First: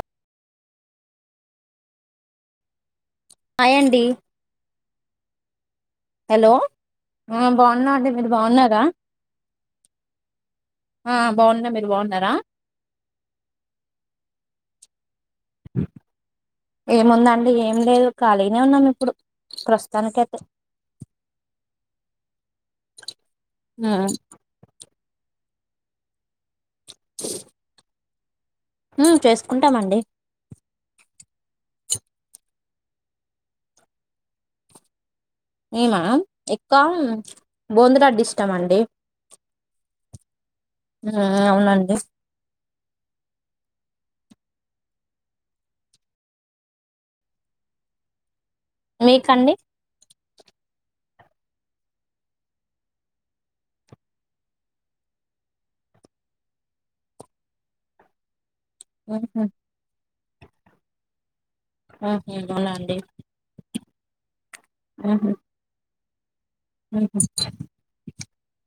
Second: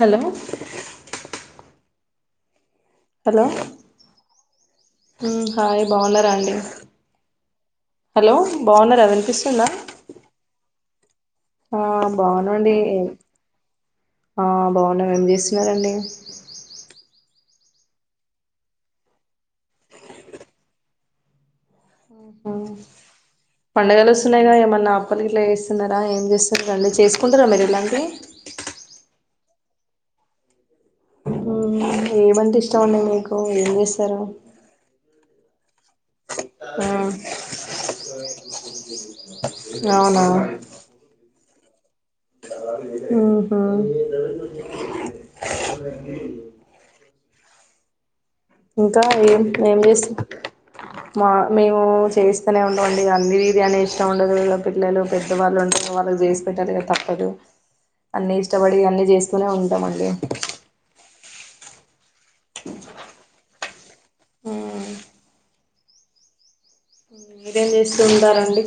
Hello hello హాయ్యండి మ్మ్ hi బాగున్నారా అండి ఆ బాగున్నా అండి మీరు హలో బాగున్నారా వినిపిస్తుందా ఆ బాగున్నా ఆ మీరు బాగున్నారా బాగున్న అండి ఏ ఆ బాగున్నా అండి స్తున్నారండి అ ఏం లేదు ఖాళీనే ఉన్నాం ఇప్పుడు ప్రస్తుతానికైతే ఉమ్ పండగలు వస్తున్నాయిగా ఏమన్నా పనిగిట్ల చేస్తున్నారా ఏం చేస్ సరేండి చేసుకుంటారా మీరు ఇలాంటివి ఇ మ్మ్ చేసుకుంటామండి ఏమంట ఇష్టం ఉన్నాయి మీకు ఏం చేస్తారు ఏమ ఆ ఎక్కవ బోందలా అడ్డి ఇస్తాం అండి అవునా మ్మ్ అవునండి మ్మ్ హ్మ్ ఇంకా ఏం మీకండి ఏం చేస్ మా మేము చేస్తూనే ఉండండి ఇ అన్ని వీర్యాని ఇష్టం ఉండదు పిల్లలు పెద్దవాళ్ళు ఉంటారు వాళ్ళ చేసి పెట్టారు కదా తప్పదు అన్ని ఇష్ కష్టబడి అన్నీ ఉహు, చేస్తూనే ఉంటామండి ఆహ అవునా అండి ఆహా మ్మ్ మీరేం చేస్తూ ఉంటారన్ అండి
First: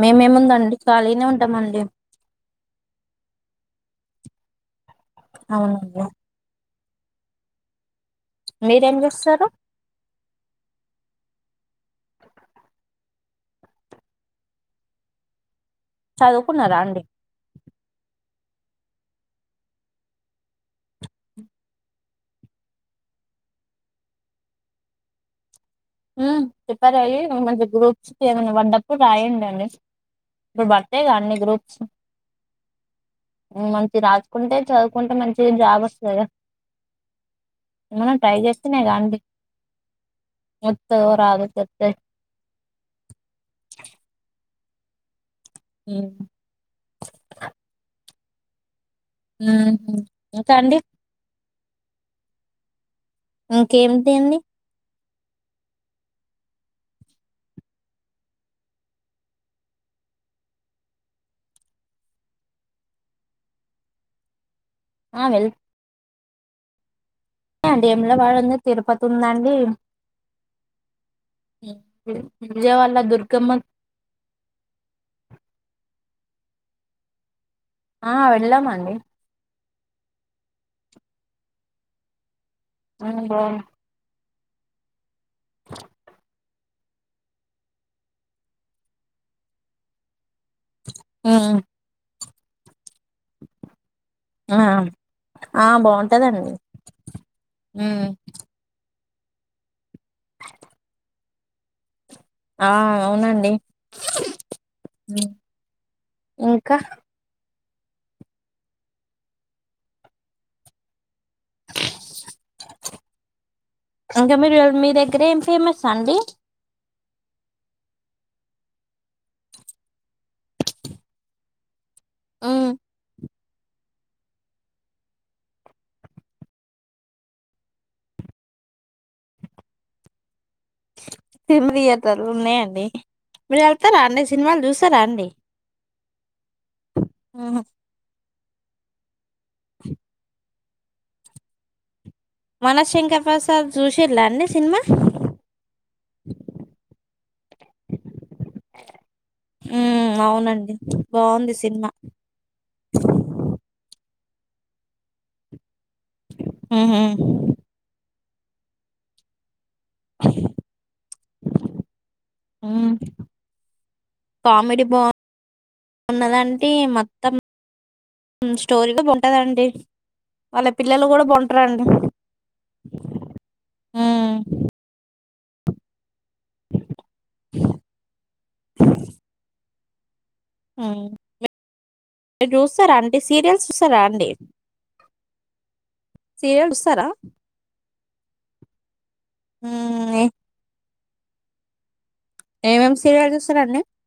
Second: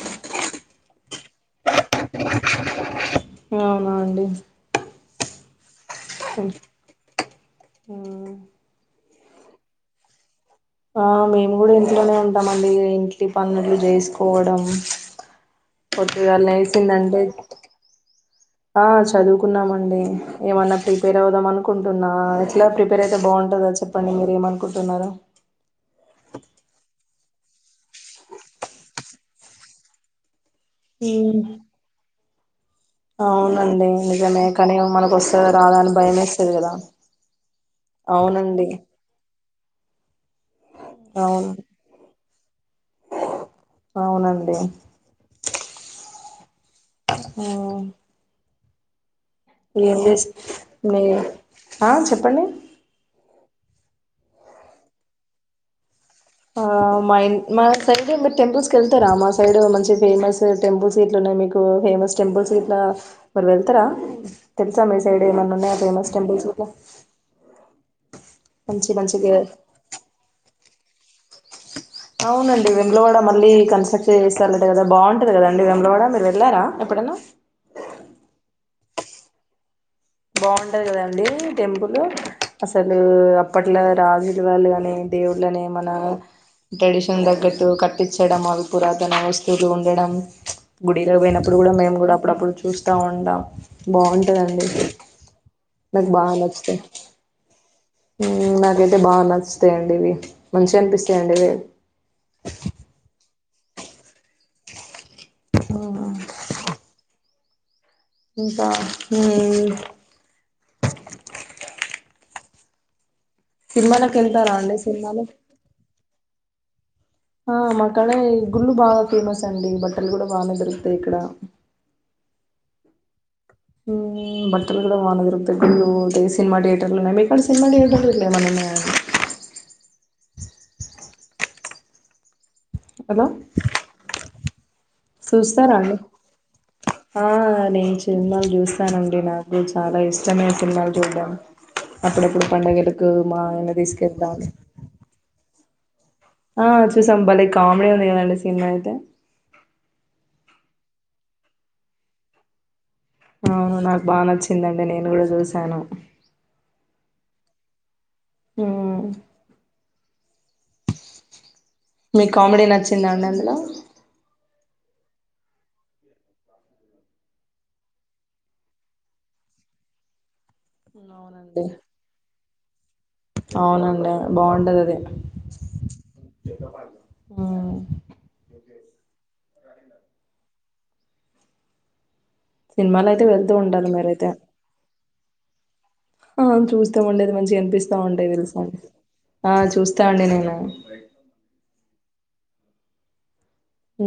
మేమేము ఉందండి ఖాళీనే ఉంటామండి అవునా అండి అవునండి స మీరు ఏం చే సరే ఆ మేము కూడా ఇంట్లోనే ఉంటామండి ఇంటిలో పన్నులు చేసుకోవడం పొద్దు గాల చదువుకున్నారా అండి లేసిందంటే ఆ చదువుకున్నామండి ఏమన్నా ప్రిపేర్ అవుదాం అనుకుంటున్నా ఎట్లా ప్రిపేర్ అయితే బాగుంటందా చెప్పండి మీరు ఏమనుకుంటున్నరో ఉమ్ చెప్పారు అయి మంచిగా గ్రూప్స్ ఏమైనా పడ్డప్పుడు రాయండి అనేసి ఇప్పుడు పడతాయి గా అన్ని ఉమ్ గ్రూప్స్ అవునండి మంచి నిజమే రాసుకుంటే కానీ మనకు చదువుకుంటే మంచి వస్తదా రాద జాబ్ అని వస్తది భయమేస్తది కదా మనం ట్రై అవునండి చేస్తేనేగా వస్తదోరాదో అవును తేలుత్తది అవునండి ఏమ్ హమ్ ఏం ఇంకా అండి ఆ చెప్పండి ఇంకేమిటి అండి ఆ మా ఇ మా సైడ్ మీరు టెంపుల్స్కి వెళ్తారా మా సైడ్ మంచి ఫేమస్ టెంపుల్స్ గిట్ల ఉన్నాయి మీకు ఫేమస్ టెంపుల్స్ గిట్లా మరి వెళ్తారా తెలుసా మీ ఆ సైడ్ ఏమన్న ఉన్నయా ఫేమస్ టెంపుల్స్ గిట్ల అండి వేములవాడ ఉంది, తిరుపతి ఉందండి. అవునండి విజయవాడల వేములవాడ దుర్గమ్మ మళ్ళీ కాన్స్ట్రాక్ట్ చేస్తలంట కదా బాగుంటది కదండి వేములవాడ మీరు ఎల్లార ఎప్పుడన్నా ఆ వెళ్ళమండి బాగుంటది కదండి టెంపులు అసలు ఉమ్, బాగుంది. అప్పట్లో రాజు వాళ్ళు కాని దేవుళ్ళని మన ట్రెడిషన్ తగ్గట్టు కట్టించడం అవి పురాతన వస్తువులు ఉండడం గుడిలో ఉమ్, పోయినప్పుడు కూడా మేము కూడా అప్పుడప్పుడు చూస్తా ఉంటాం ఆ బాగుంటదండి ఆ నాకు బాగా బాగుంటదండి నచ్చుతాయి ఉమ్ అంటే బాగా నచ్చుతయండి ఇవి మంచిగా అనిపిస్తయండి ఇవి ఆ అవునండి ఇంకా ఇంకా హ్మ్ సినిమాలకు ఇంకా వెళ్తారా మీరు అండి మీ దగ్గర సినిమాలు ఏం ఫేమస్ అండి ఆ మాకాడ ఈ గుళ్ళు బాగా ఫేమస్ అండి బట్టలు కూడా బాగానే దొరుకుతాయి ఇక్కడ హ్మ్ బట్టలు కూడా బానే దొరుకుతాయి అదే సినిమా థియేటర్లునే మీ కాడ సినిమా థియేటర్లే ఎయయిన ఉన్నాయ అండి సిమ్తి యతారు నేం హలో మీరు వెళ్తారా అండి సినిమాలు చూస్తారా అండి చూస్తారా అండి ఆ ఆహా నే చె సిన్మల్ జ్యూస్స్తాన అండి నాకు అ చాలా ఇష్టమే తిన్నాలు చూడ్డం అప్పుడప్పుడు మన పండగలకు శంకర్ మా ప్రసాద్ ఆయన చూసిలా తీసుకెళ్తాడు అండి సినిమా ఆ చూశాం బాలే కామెడి ఉంది కాదండి సినిమా అయితే ఉమ్ అవునండి బాగుంది సినిమా అవును నాకు బాగా నచ్చిందండి నేను కూడా చూశాను ఆ హుమ్ ఉమ్ మీకు కామెడి మ్మ్. నచ్చిందండి అందులో కామెడీ బాగున్నదండి మొత్తం స్టోరీలో బగుంటదండి వాళ్ళ పిల్లలు కూడా అవునండి బావుంటారండి అవునండి బాగుంటది అది ఉమ్ అమ్ చూస్తారా సినిమాలు అండి అయితే వెళ్తూ సీరియల్స్ ఉంటారు చూస్తారా అండి మీరైతే ఆ సీరియల్ చూస్తాం చూస్తారా అండి అది మంచిగా కనిపిస్తా ఉంటాయి తెలుసా అండి ఆ చూస్తా మ్మ్. అండి నేను ఏం ఏం సీరియల్స్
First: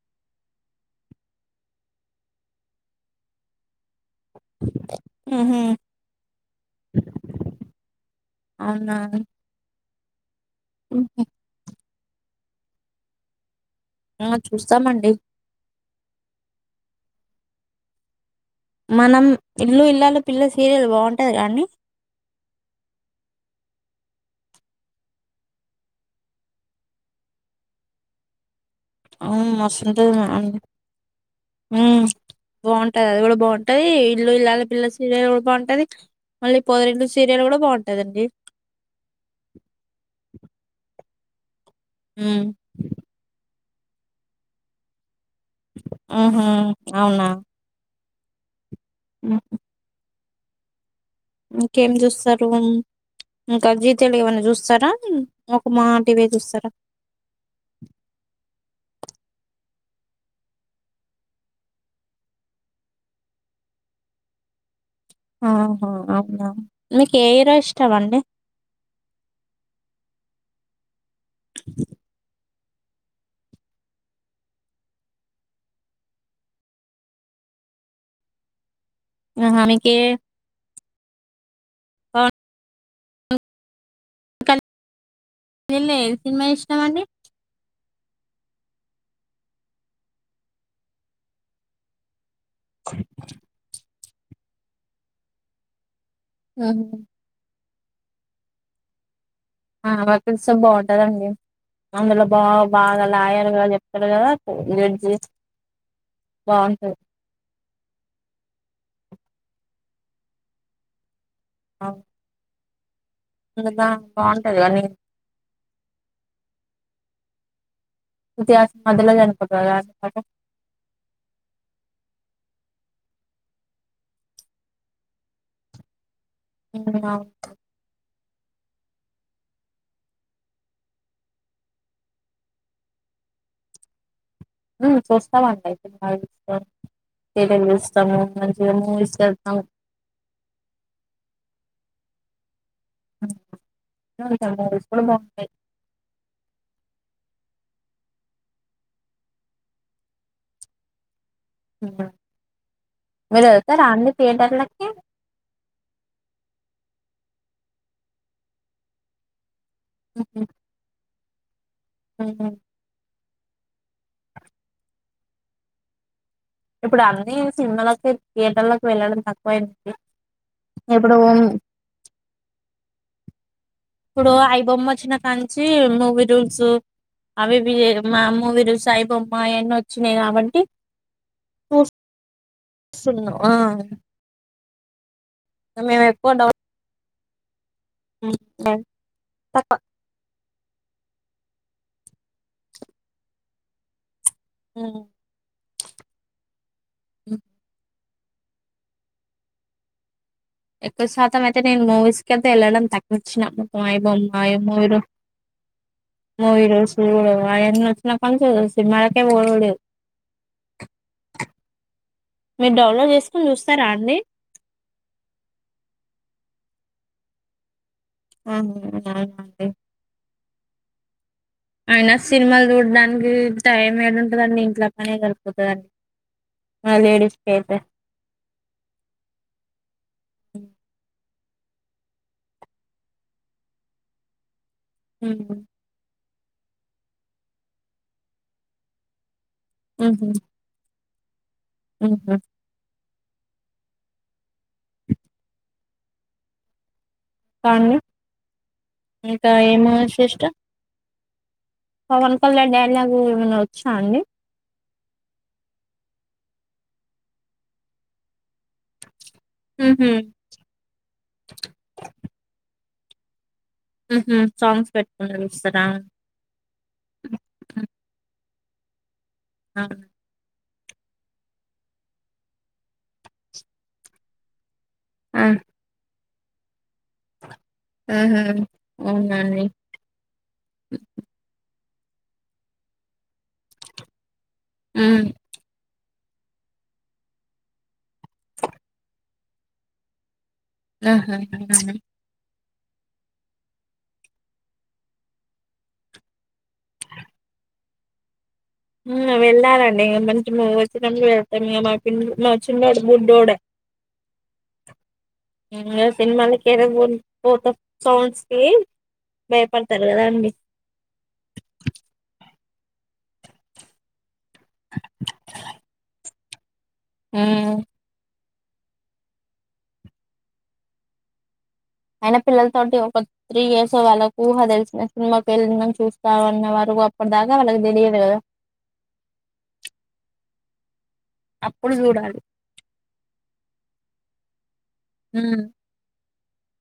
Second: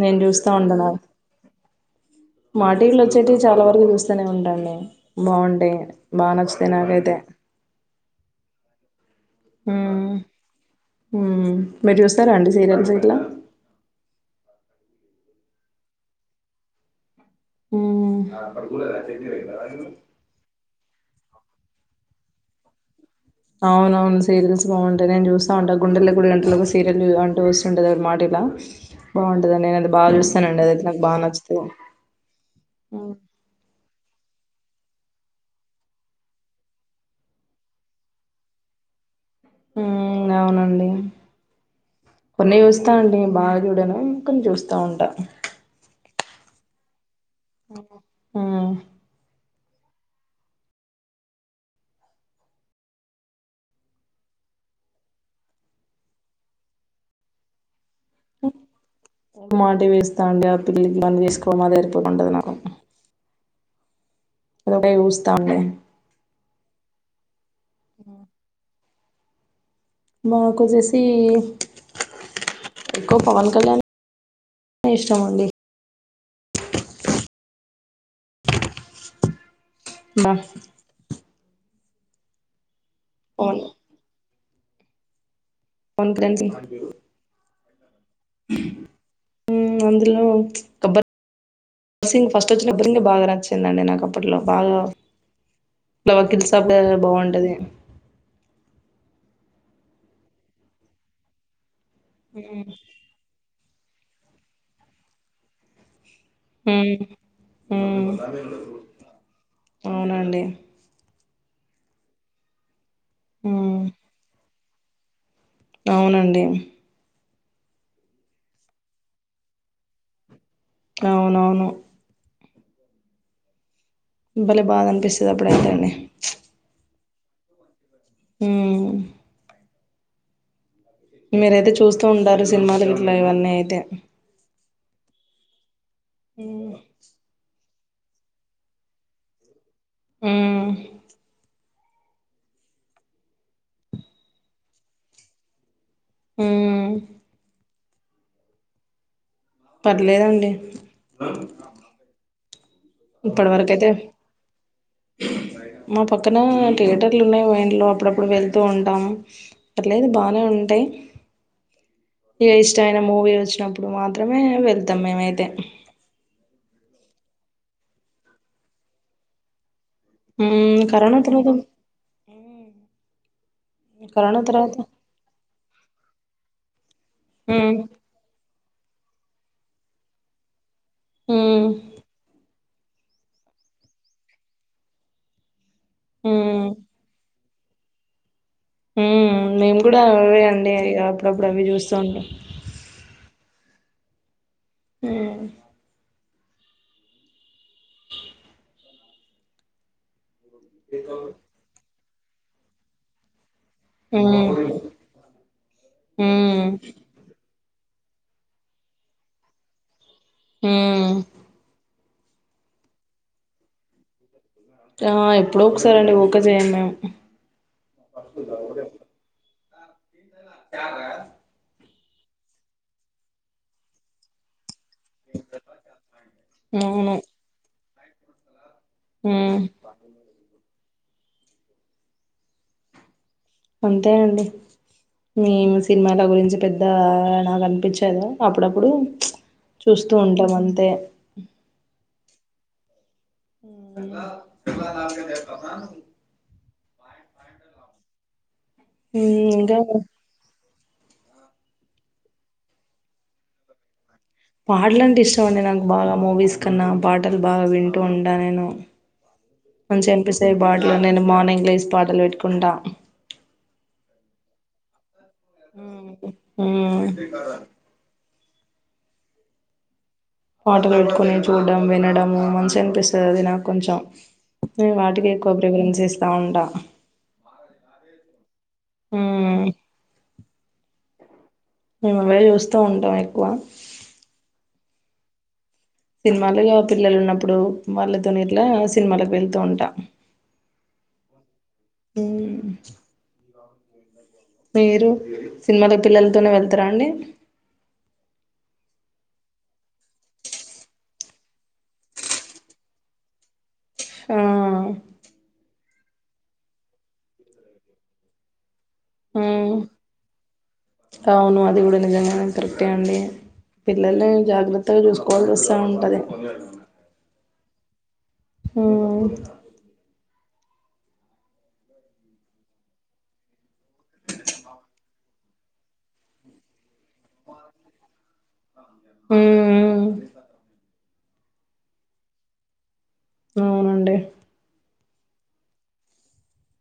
నేను చూస్తా ఉండన్న మా టివిలో వచ్చేటివి చాలా వరకు చూస్త చూస్తునే ఉంట అండి మ్హూ. బాగుంటే బాగా నచ్చుతాయి నాకైతే ఉమ్ ఉమ్ ఉమ్ మీరు చూస్తారా అండి సీరియల్స్ ఇట్లా ఆ చూస్తామండి ఉం మనం ఇల్లు ఇల్లాలు పిల్ల సీరియల్ బాగుం ంటది కదండీ అవున అవును సీరియల్స్ బాగుంటాయి నేను చూస్త ఉంటా గుండేల్లో గుడి గంటలు సీరియల్ అంటూ వస్తుంటుంది మాటివి లా అవును మస్తుంటది అండి నాకు బాగా నచ్చుతది బాగుంటది అది కూడా బాగుంటది ఇల్లు ఇల్లాల పిల్ల సీరియల్ కూడా బాగుంటది మళ్ళీ పొదరిల్లుసీరియల్ కూడా బాగుంటది అండీ ఉం అవునండి ఉమ్ కొన్ని చూస్తా అండీ బాగా. చూడను కొన్ని చూస్తా ఉంటాను ఆహా అవున. హ్మ్. ఉమ్. ఇంకేం చూస్తారు ఇంకా జీ తెలుగు ఏవన్న చూస్తారా ఒక మాటీవే చూస్తారా. మా టీవీ చూస్తా అండీ ఆ పిల్కి పనిచేసుకోడం అదే సరిపోతా ఉంటది నాకు అ. ఆహా అవున. మీకు ఏ హీరో ఇష్ ష్టమండి. మాకు చేస్ సి. ఎక్కువ పవన్ కళ్యాణ్ ఏ ఇష్టం అండి. ఆహా మీక్ బా. ఆ పోను. కలి లే ఏ సినిమా ఇష్టమ అండి. అందులో గబ్బర్ సింగ్. ఫస్ట్ వచ్చిన అప్పుడే బాగా నచ్చిందండి నాకు. అప్పుట్లో బాగా. వకీల్ సాబ్ బాగుంటాది. ఆ వకీల్ సాబ్ బాగుంటాదండి. అందులో బాగా బాగా లాయర్. దా చెప్తాడు కదా జె. బాగుంటాది. హ్మ్ ఆ అవునండి ఆ ఇంగ ఉమ్ దా బా గుంటది గాని అవునండి శృతిహసన్ మధ్యలో చనిపోతాది కదా [inaudible] అండి అవునవును భలే బాదనిపిస్తది అప్పుడైతే అండి హ్మ్ అవును మ్మ్ మీరైతే చూస్తూ ఉంటారు సినిమాలు ఇట్లా ఇవన్నీ అయితే హ్మ్ చూస్తాము అండి [unintelligible] తలన్ తెలుసు ళ్తాము మంచి మూవీస్ కి వెళ్తాము హ్మ్ [unintelligible] మూవీస్ కూడా బాగుంటాయి మ్మ్ పర్లేదండి హ్మ్ హు ఇప్పటి వరకు అయితే థియేటర్లకి మా పక్కన థియేటర్లు ఉన్నాయి వంట్లో అప్పుడప్పుడు వెళ్తూ ఉంటాము పర్లేదు బానే ఉంటాయి ఏ ఇష్టమైన మూవీ చ్చినప్పుడు మాత్రమే వెళ్తాం మేమైతే ఇప్పుడు అన్నీ సినిమాలోకి థియేటర్ లోకి వెళ్ళడం తక్కువయింది ఊ కరోనా తర్వాత ఇప్పుడు కరోనా ఐ తర్వాత బొమ్మ వచ్చినా కాంచి మూవీ రూల్స్ అవి ఉమ్ వీ మా మూవీ రూస్ తై బొమ్మా అయన్నీ వచ్చినాయి కాబట్టి ఊ సున్నం ఆ మేమెక్కువ డౌ ఉమ్ ఊ ఉమ్ నేను కూడా అవే అన్ నే అప్పుడప్పుడు అవి చూస్తా ఉంటా ఊ ఉ ఎక్కువ శాతం అయితే నేను మూవీస్. కైతే ఎళ్ళడం తగ్గిచ్చినాను ఐ బొమ్మ ఉమ్ ఐ ఉమ్ మూవీ మూవీ ఉమ్ రూల్స్ అయి అని. నా పంచ చూసి మాకే ఓర్వలేద్. ఊ మీరు డౌన్లో చేసుకొని చూస్తారా అండి. ఆ ఎప్పుడొ ఒకసారి అండి వుకే చేయం మేము. ఆహా అలా అండి. చారా. అయినా సినిమాలు చూడడానికి టైం ఏడుంటాదండి ఇంట్ల. మనే కలిపోతు అడి మ లేడీస్ కి అయితే ఊ అంతే అండి మేము సినిమాలా గురిం మంచి పెద్ద నాకు అనిపించేది అప్పుడప్పుడు ప్చ్ చూస్తూ ఉంటాం అంతే అ ఉహు ఊ కాదండి ఇంకా ఏము శస్టు పవన్ కళ్యాణ్ డైలాగ్ ఏమైనా ఒచ్చినా అండి పాటల అంటే ఇష్టం అండి నాకు బాగా మూవీస్ కన్నా, పాటలు బాగా వింటూ ఉంటా నేను. మంచిగా అనిపిస్తాయి బాటలు నేను మార్నింగ్ లో వేసి పాటలు పెట్టుకుంటా. ఉహు సాంగ్స్ పెట్ ఊ ఆ పాటలు పెట్టుకుని చూడడం వినడము మంచి అనిపిస్తది అది నాకు కొంచెం. ఉ వాటికి ఎక్కువ ప్ప్రిపరేషన్ చేస్ ఆండా ఊహు అవునా మ్మ్ అని [inaudible] మేము అవే చూస్తా ఉంటాం ఎక్కువ. ఊ సినిమాలిగ పిల్లలు ఉన్నప్పుడు వాళ్ళతోనే ఇట్లా సినిమాలకు వెళ్తూ ఉంటా ఆహా అవునా? ఊ [inaudible] మీరు సినిమాలు పిల్లలతోనే వెళ్తారా అండి? ఊ వెళ్ళాలండి ఇం మంచి మువి అస్తే ఫ్యామిలీ ఎళ్తాం ఇ మా ప మా చిన్న బుడ్డోడ మ్మ్ ఇంగ సినిమాలకి ఏదన్న మూవీ [unintelligible] పోతే సౌండ్స్ కి మ్మ్ అవును అది కూడా నిజమేనన్ కరెక్టే అండి పిల్లలు జాగ్రత్తగా చూసుకోవాల్సి వస్తా ఉంటది ఆమ్ మ్మ్ అయిన పిల్లలతోటి ఒక త్రీ ఇయర్స్ వాళ్ళ ఊహ తెలిసిన సినిమాకి వెళ్ళడం చూస్తా అన్న వరకు అప్పటి దాకా వాళ్ళకి తెలియదు కదా మ్మ్ మ్మ్ అప్పుడు చూడాలి అవునండి మ్మ్